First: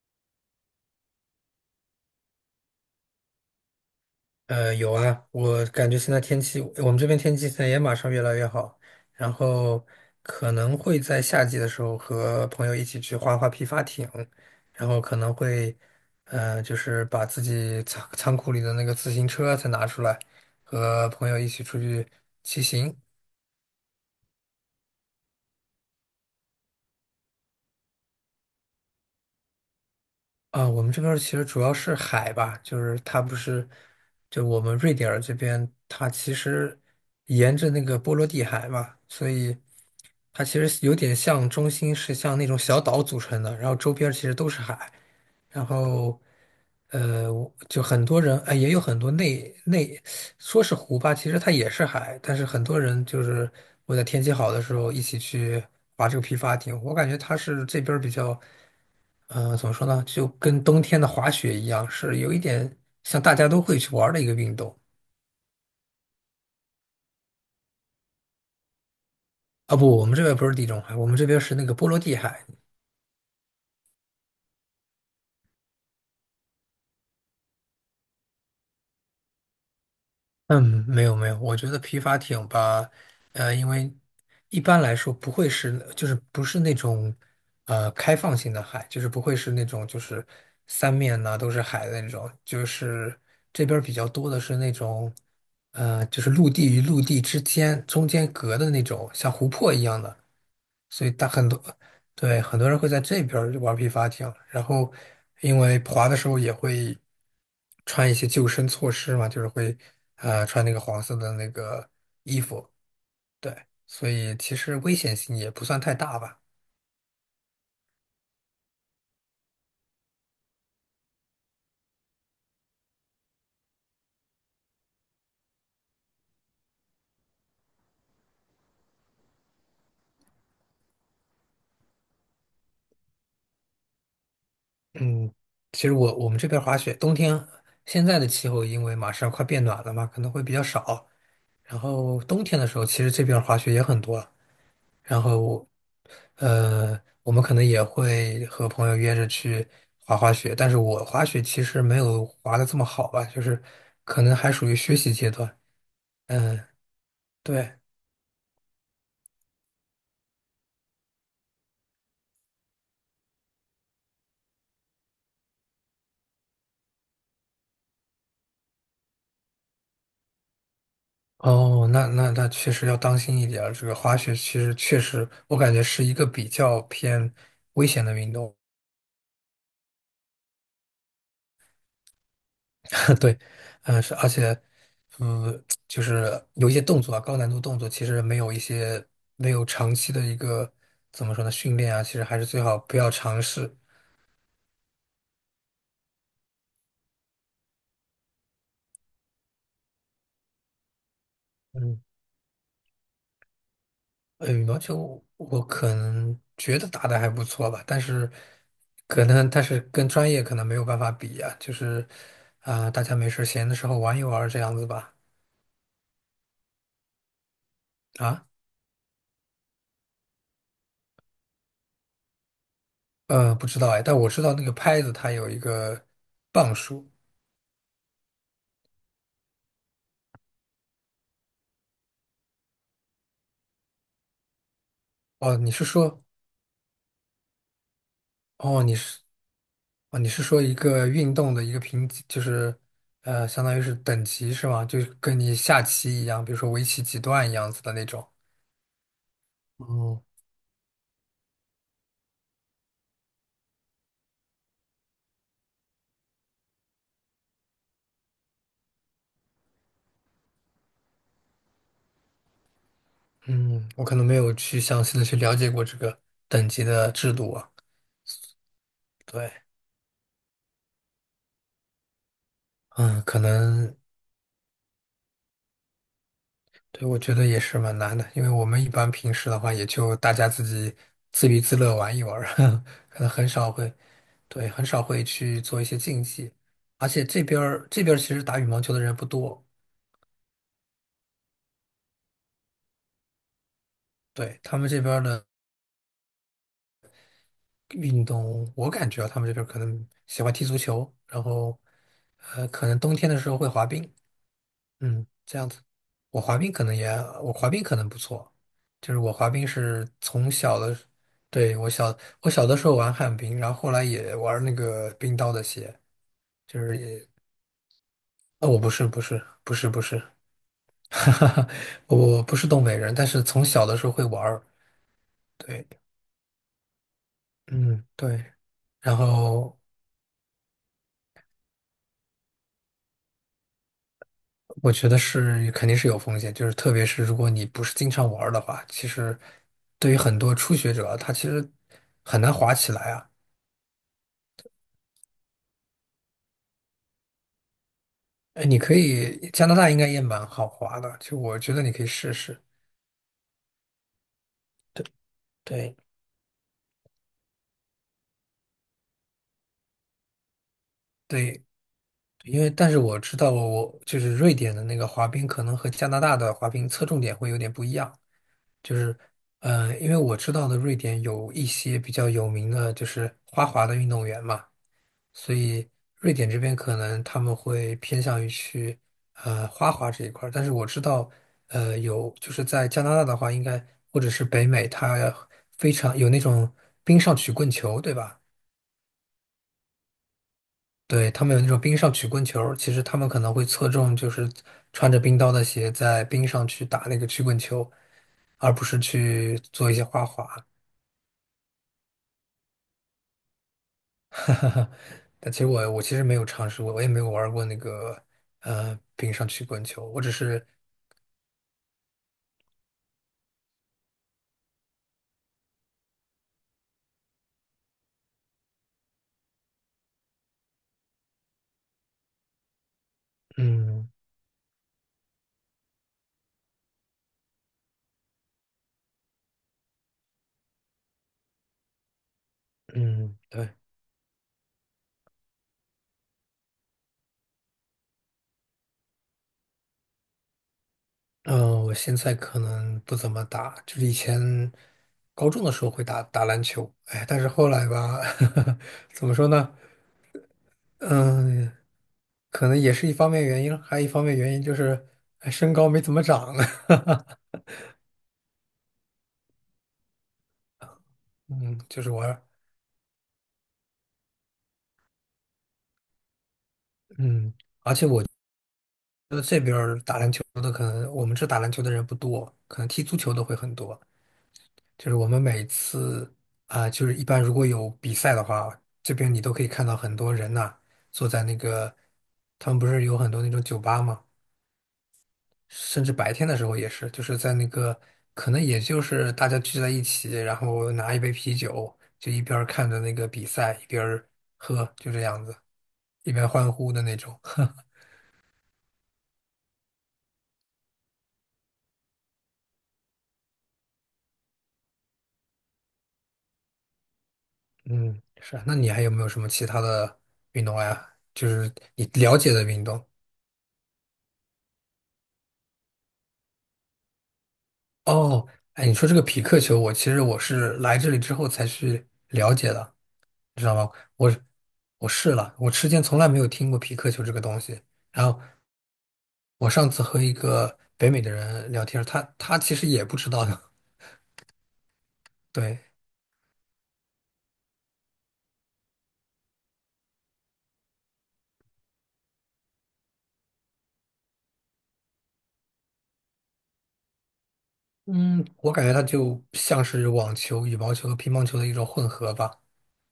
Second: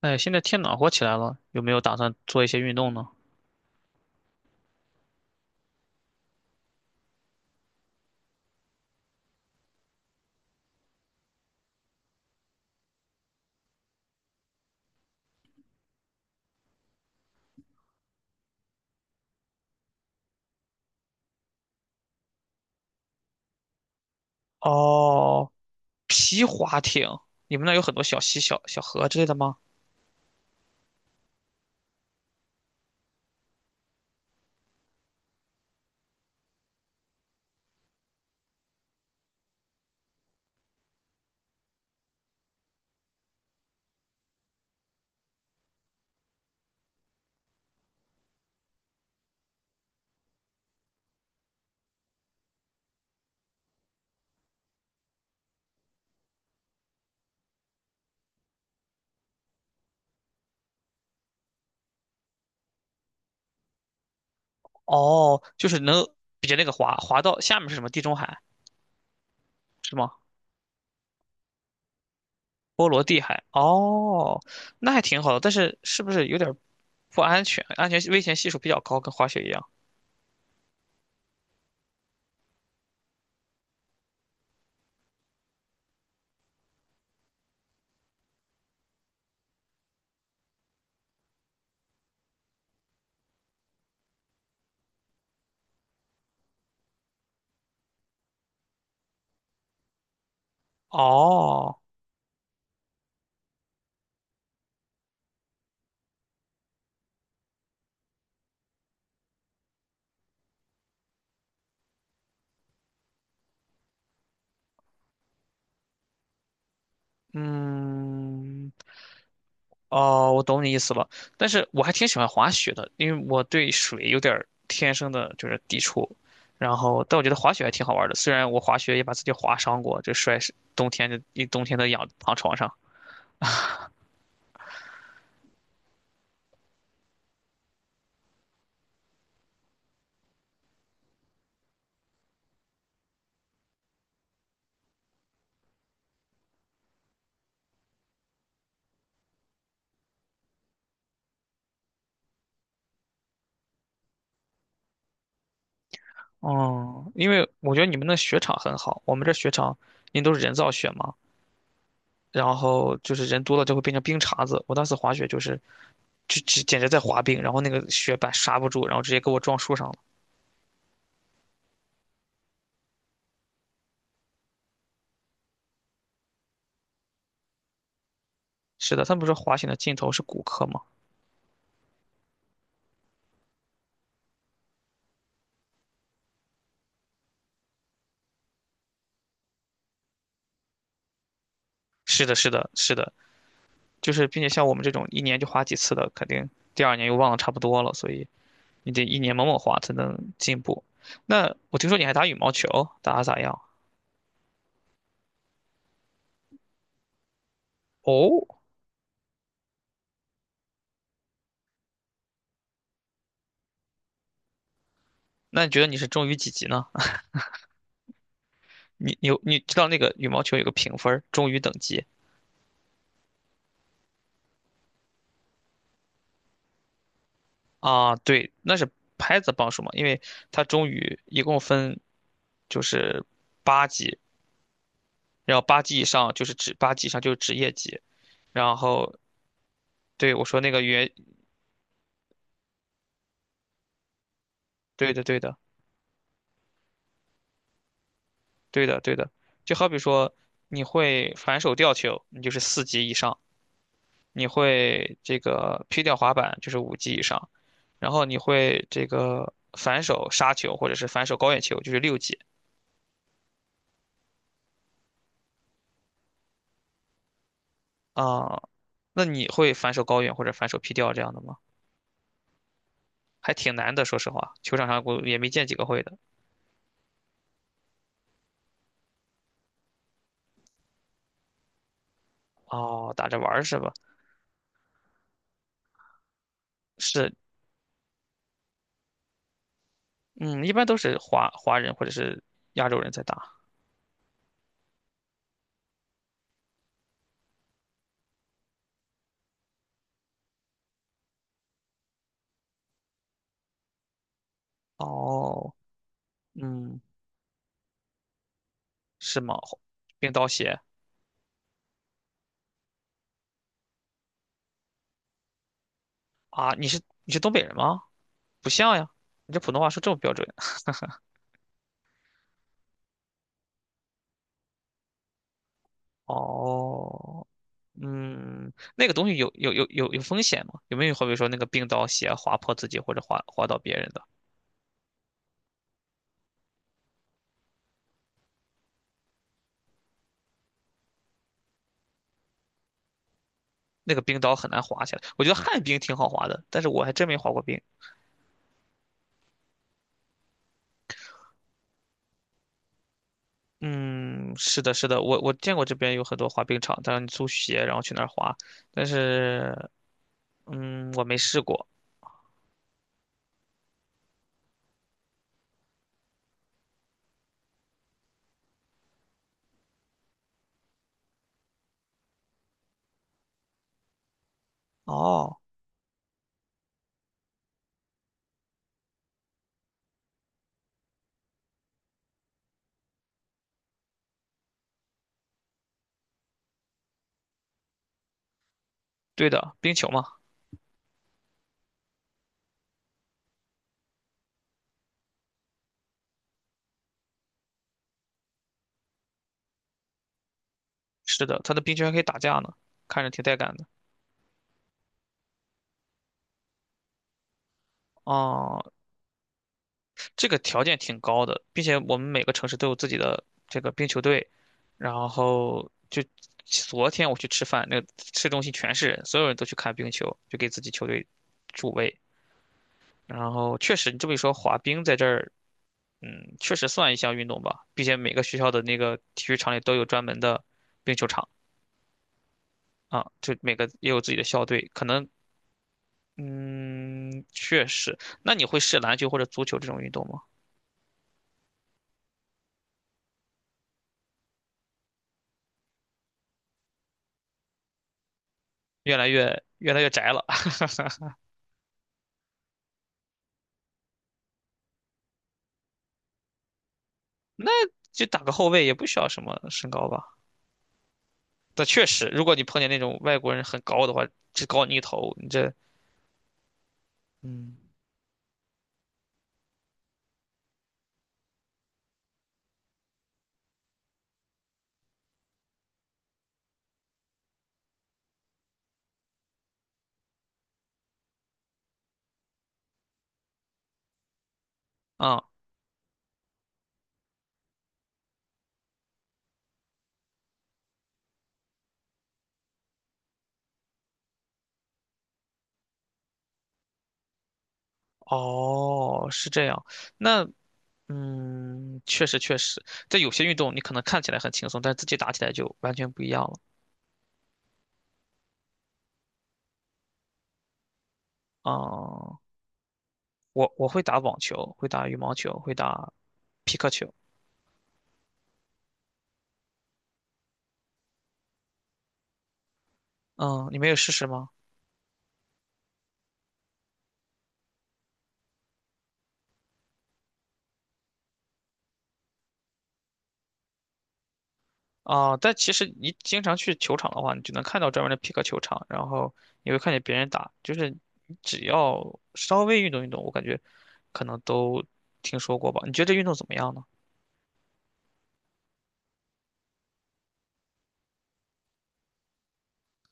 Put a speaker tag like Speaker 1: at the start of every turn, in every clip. Speaker 1: 哎，现在天暖和起来了，有没有打算做一些运动呢？
Speaker 2: 有啊，我感觉现在天气，我们这边天气现在也马上越来越好，然后可能会在夏季的时候和朋友一起去划划皮划艇，然后可能会，就是把自己仓库里的那个自行车再拿出来，和朋友一起出去骑行。
Speaker 1: 哦，皮划艇，你们那儿有很多小溪、小河之类的吗？
Speaker 2: 啊，我们这边儿其实主要是海吧，就是它不是，就我们瑞典儿这边，它其实沿着那个波罗的海嘛，所以它其实有点像中心是像那种小岛组成的，然后周边儿其实都是海，然后我就很多人，哎，也有很多内说是湖吧，其实它也是海，但是很多人就是我在天气好的时候一起去划这个皮划艇，我感觉它是这边儿比较。怎么说呢？就跟冬天的滑雪一样，是有一点像大家都会去玩儿的一个运动。
Speaker 1: 哦，就是能比那个滑到下面是什么？地中海
Speaker 2: 啊，
Speaker 1: 是
Speaker 2: 不，我
Speaker 1: 吗？
Speaker 2: 们这边不是地中海，我们这边是那个波罗的海。
Speaker 1: 波罗的海。哦，那还挺好的，但是是不是有点儿不安全？安全危险系数比较高，跟滑雪一样。
Speaker 2: 嗯，没有没有，我觉得皮划艇吧，因为一般来说不会是，就是不是那种开放性的海，就是不会是那种就是三面呐、都是海的那种，就是这边儿比较多的是那种就是陆地与陆地之间中间隔的那种像湖泊一样的。所以大很多，
Speaker 1: 哦，
Speaker 2: 对，很多人会在这边儿玩皮划艇，然后因为滑的时候也会穿一些救生措施嘛，就是会穿那个黄色的那个衣服，对，所以其实危险性也不算太大吧。
Speaker 1: 嗯，哦，我懂你意思了，但是我还挺喜欢滑雪的，因为我对水有点儿天生的就是抵触，然后但我觉得滑雪还挺好玩儿的，虽然我滑雪也把自己划伤过，就摔是冬天就一冬天都养躺床上。
Speaker 2: 嗯，其实我们这边滑雪，冬天现在的气候因为马上快变暖了嘛，可能会比较少，然后冬天的时候其实这边滑雪也很多。然后我，我们可能也会和朋友约着去滑滑雪，但是我滑雪其实没有滑的这么好吧，就是可能还属于学习阶段。嗯，
Speaker 1: 哦，因为我
Speaker 2: 对。
Speaker 1: 觉得你们那雪场很好，我们这雪场因为都是人造雪嘛，然后就是人多了就会变成冰碴子。我当时滑雪就是，就只简直在滑冰，然后那个雪板刹不住，然后直接给我撞树上了。
Speaker 2: 哦，那确实要当心一点儿。这个滑雪其实确实，我感觉是一个比较偏危险的运动。
Speaker 1: 是的，他们不是说滑雪的尽头是骨科吗？
Speaker 2: 对，嗯，是，而且，嗯，就是有一些动作啊，高难度动作，其实没有一些没有长期的一个怎么说呢训练啊，其
Speaker 1: 是
Speaker 2: 实
Speaker 1: 的，
Speaker 2: 还是
Speaker 1: 是
Speaker 2: 最
Speaker 1: 的，
Speaker 2: 好
Speaker 1: 是
Speaker 2: 不要
Speaker 1: 的，
Speaker 2: 尝试。
Speaker 1: 就是并且像我们这种一年就花几次的，肯定第二年又忘了差不多了，所以你得一年猛猛花才能进步。那我听说
Speaker 2: 嗯，
Speaker 1: 你还打羽毛球，打得咋样？
Speaker 2: 羽毛球我可能觉得打的还不错吧，但是
Speaker 1: 哦，
Speaker 2: 可能但是跟专业可能没有办法比啊，就是啊、大家没事儿闲的时候玩一玩儿这样子吧。
Speaker 1: 那你觉得你是中于几级呢？
Speaker 2: 啊，
Speaker 1: 你知道那个羽毛球有个评分儿，中于等级
Speaker 2: 不知道哎，但我知道那个拍子它有一个磅数。
Speaker 1: 啊？对，那是拍子磅数嘛，因为它中于一共分就是八级，然
Speaker 2: 哦，
Speaker 1: 后
Speaker 2: 你是说，
Speaker 1: 八级以上就是职业级，然
Speaker 2: 哦，你
Speaker 1: 后
Speaker 2: 是。哦，你
Speaker 1: 对
Speaker 2: 是
Speaker 1: 我说
Speaker 2: 说
Speaker 1: 那
Speaker 2: 一
Speaker 1: 个
Speaker 2: 个运动的一个评级，就是相当于是等级是吗？就是
Speaker 1: 对的对
Speaker 2: 跟你
Speaker 1: 的。
Speaker 2: 下棋一样，比如说围棋几段一样子的那种。
Speaker 1: 对的，对的。就好比
Speaker 2: 哦，
Speaker 1: 说，你会反手吊球，你就是四级以上；你会这个劈吊滑板，就是五级以上；然后你会这个反手杀球或者是反手高远球，就是六级
Speaker 2: 嗯，我可能没有去详细的去了解过这个等级的制度啊。
Speaker 1: 啊。那你
Speaker 2: 对，
Speaker 1: 会反手高远或者反手劈吊这样的吗？
Speaker 2: 嗯，可
Speaker 1: 还挺难
Speaker 2: 能，
Speaker 1: 的，说实话，球场上我也没见几个会的。
Speaker 2: 对，我觉得也是蛮难的，因为我们一般平时的话，也就大家自己自娱自乐玩一玩儿，
Speaker 1: 哦，
Speaker 2: 可
Speaker 1: 打
Speaker 2: 能
Speaker 1: 着玩
Speaker 2: 很
Speaker 1: 儿
Speaker 2: 少
Speaker 1: 是吧？
Speaker 2: 会，对，很少会去做一些竞技。而且
Speaker 1: 是，
Speaker 2: 这边儿其实打羽毛球的人不多，
Speaker 1: 嗯，一般都是华人或者是亚洲人在打。
Speaker 2: 对，他们这边儿的。运动，我感觉啊他们这边儿可能喜欢踢足球，然后可能冬天的时候会滑冰，嗯，这样
Speaker 1: 哦，
Speaker 2: 子。我滑冰可能
Speaker 1: 嗯，
Speaker 2: 也，我滑冰可能不错，就是我
Speaker 1: 是
Speaker 2: 滑
Speaker 1: 吗？
Speaker 2: 冰是
Speaker 1: 冰刀
Speaker 2: 从小
Speaker 1: 鞋。
Speaker 2: 的，对，我小我小的时候玩旱冰，然后后来也玩那个冰刀的鞋，
Speaker 1: 啊，
Speaker 2: 就
Speaker 1: 你
Speaker 2: 是
Speaker 1: 是
Speaker 2: 也，
Speaker 1: 你是东北人吗？
Speaker 2: 啊，
Speaker 1: 不
Speaker 2: 我不
Speaker 1: 像
Speaker 2: 是
Speaker 1: 呀，
Speaker 2: 不是
Speaker 1: 你这普
Speaker 2: 不
Speaker 1: 通
Speaker 2: 是
Speaker 1: 话
Speaker 2: 不
Speaker 1: 说这
Speaker 2: 是，
Speaker 1: 么标准。
Speaker 2: 哈哈哈，我不是东北人，但是从小的时候会玩儿，对，
Speaker 1: 哦，
Speaker 2: 嗯对，
Speaker 1: 嗯，那个
Speaker 2: 然
Speaker 1: 东西有有
Speaker 2: 后。
Speaker 1: 有有有风险吗？有没有好比说那个冰刀鞋划破自己或者划到别人的？
Speaker 2: 我觉得是肯定是有风险，就是特别是如果你不是经常玩儿的话，其实对于很多初学者，他其实很难滑起来啊。
Speaker 1: 那个冰刀很难滑下来。我觉得旱冰挺好滑的，但是我还真没滑过冰。
Speaker 2: 哎，你可以，加拿大应该也蛮好滑的，就我觉得你可以试试。
Speaker 1: 嗯，是的，是的，我见过这
Speaker 2: 对
Speaker 1: 边有很多滑冰场，但是你租鞋然后去那儿滑，但是嗯，我没试
Speaker 2: 对，
Speaker 1: 过。
Speaker 2: 因为但是我知道我就是瑞典的那个滑冰，可能和加拿大的滑冰侧重点会有点不一样。就是，因为我知道的瑞典有一些比较有名的，就是花滑的运动员嘛，所
Speaker 1: 哦，
Speaker 2: 以瑞典这边可能他们会偏向于去花滑这一块儿，但是我知道，有就是在加拿大的话，应该或者是北美，它非常有那种冰上曲棍球，对吧？
Speaker 1: 对的，冰球嘛，
Speaker 2: 对，他们有那种冰上曲棍球，其实他们可能会侧重就是穿着冰刀的鞋在冰上去打那个曲棍球，而不是去做一些花滑。
Speaker 1: 是的，他的冰球还可以打架呢，看着挺带感的。
Speaker 2: 但其实我其实没有尝试过，我也没有玩过那个
Speaker 1: 哦，
Speaker 2: 冰上曲棍球，我只
Speaker 1: 这个
Speaker 2: 是
Speaker 1: 条件挺高的，并且我们每个城市都有自己的这个冰球队，然后就昨天我去吃饭，那个市中心全是人，所有人都去看冰球，就给自己球队助威。然后确
Speaker 2: 嗯
Speaker 1: 实，你这么一说，滑冰在这儿，嗯，确实算一项运动吧，并且每个学校的那个体育场里都有专门的冰球场啊，
Speaker 2: 嗯，
Speaker 1: 就
Speaker 2: 对，
Speaker 1: 每个也有自己的校队，可能，嗯，确实。那你会试篮球或者足球这种运动吗？
Speaker 2: 嗯、我现在可能不怎么打，就是以前高中的时候会打打篮球，哎，但是后来吧，
Speaker 1: 越
Speaker 2: 怎
Speaker 1: 来
Speaker 2: 么说
Speaker 1: 越
Speaker 2: 呢？
Speaker 1: 越来越宅了。
Speaker 2: 嗯、可能也是一方面原因，还有一方面原因就是，哎身高没怎么长。
Speaker 1: 就打个后卫也不需要什么身高吧。
Speaker 2: 嗯，
Speaker 1: 但
Speaker 2: 就
Speaker 1: 确
Speaker 2: 是我，
Speaker 1: 实，如果你碰见那种外国人很高的话，只高你一头，你这，
Speaker 2: 嗯，
Speaker 1: 嗯，
Speaker 2: 就是打篮球的可能我们这打篮球的人不多，可能踢足球的会很多。就是我们每次啊、就是一般如果有比赛的话，这边你都可以看到很多人呐、坐在那个，他们不是有很多那种酒吧嘛，
Speaker 1: 啊、
Speaker 2: 甚至白天的时候也是，就是在那个，可能也就是大家聚在一起，然后拿一杯啤酒，就一边儿看着那个比赛，一边儿喝，就这样子，一边欢呼的那种。
Speaker 1: 哦，是这样。那，嗯，确实，在有些运动你可能看起来很轻松，但自己打起来就完全不一样了。
Speaker 2: 嗯，是啊那你还有没有什么其他的运动呀？就是你了
Speaker 1: 啊、
Speaker 2: 解的运动？
Speaker 1: 我会打网球，会打羽毛球，会打皮克球。
Speaker 2: 哦，哎，你说这个匹克球，我其实我是来这里之后才去了解的，你知
Speaker 1: 嗯，
Speaker 2: 道
Speaker 1: 你没
Speaker 2: 吗？
Speaker 1: 有试试
Speaker 2: 我
Speaker 1: 吗？
Speaker 2: 我试了，我之前从来没有听过匹克球这个东西。然后我上次和一个北美的人聊天，他其实也不知道的。
Speaker 1: 啊，但其
Speaker 2: 对，
Speaker 1: 实你经常去球场的话，你就能看到专门的匹克球场，然后你会看见别人打，就是你只要稍微运动运动，我感觉可能都听说过吧？你觉得这运动怎么样呢？
Speaker 2: 嗯，我感觉它就像是网球、羽毛球和乒乓球的一种混合吧，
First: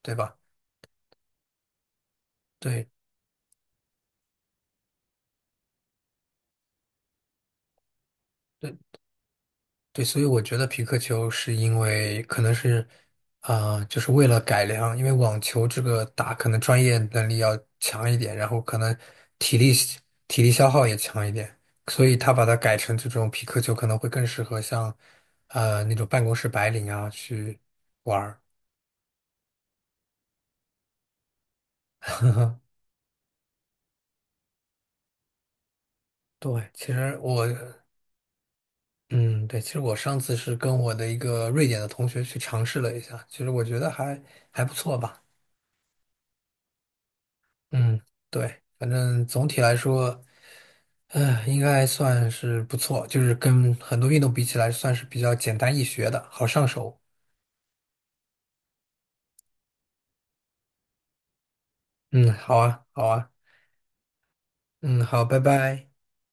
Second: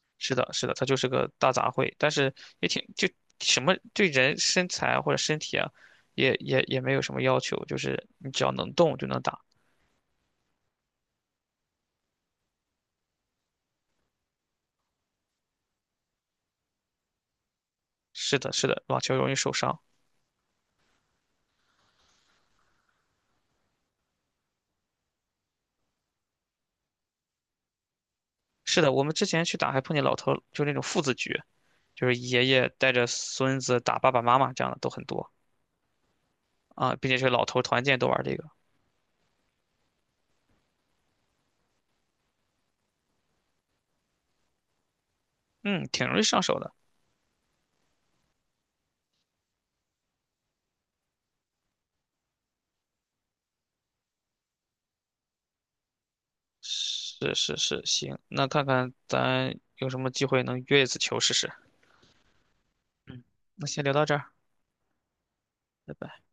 Speaker 2: 对
Speaker 1: 是
Speaker 2: 吧？
Speaker 1: 的，是的，它就是个大杂烩，但是也挺
Speaker 2: 对
Speaker 1: 就什么对人身材或者身体啊，也没有什么要求，就是你只要能
Speaker 2: 对。
Speaker 1: 动就能打。
Speaker 2: 对，所以我觉得皮克球是因为可能是，啊、就是为了改良，因为网球这个打可能专业能力要强一点，
Speaker 1: 是
Speaker 2: 然
Speaker 1: 的，
Speaker 2: 后
Speaker 1: 是
Speaker 2: 可
Speaker 1: 的，
Speaker 2: 能
Speaker 1: 网球容易受
Speaker 2: 体力
Speaker 1: 伤。
Speaker 2: 体力消耗也强一点，所以他把它改成这种皮克球可能会更适合像，那种办公室白领啊去玩儿。
Speaker 1: 是的，我们之前去打还碰见老头儿，就那种父子局，就是爷爷带着孙子打爸爸妈妈这样的都很多。
Speaker 2: 对，其
Speaker 1: 啊，并且
Speaker 2: 实
Speaker 1: 是老
Speaker 2: 我，
Speaker 1: 头团建都玩这个，
Speaker 2: 嗯，对，其实我上次是跟我的一个瑞典的同学去尝试了一下，其实我觉得还还不错吧。
Speaker 1: 嗯，挺容易上手的。
Speaker 2: 嗯，对，反正总体来说。应该算是不错，就是跟很多运动比起来，算是比较简单易学的，好上手。
Speaker 1: 是是是，行，那看看咱有什么机会能约一次球试试。
Speaker 2: 嗯，好啊，好
Speaker 1: 嗯，
Speaker 2: 啊，
Speaker 1: 那先聊到这儿，
Speaker 2: 嗯，好，拜拜。
Speaker 1: 拜拜。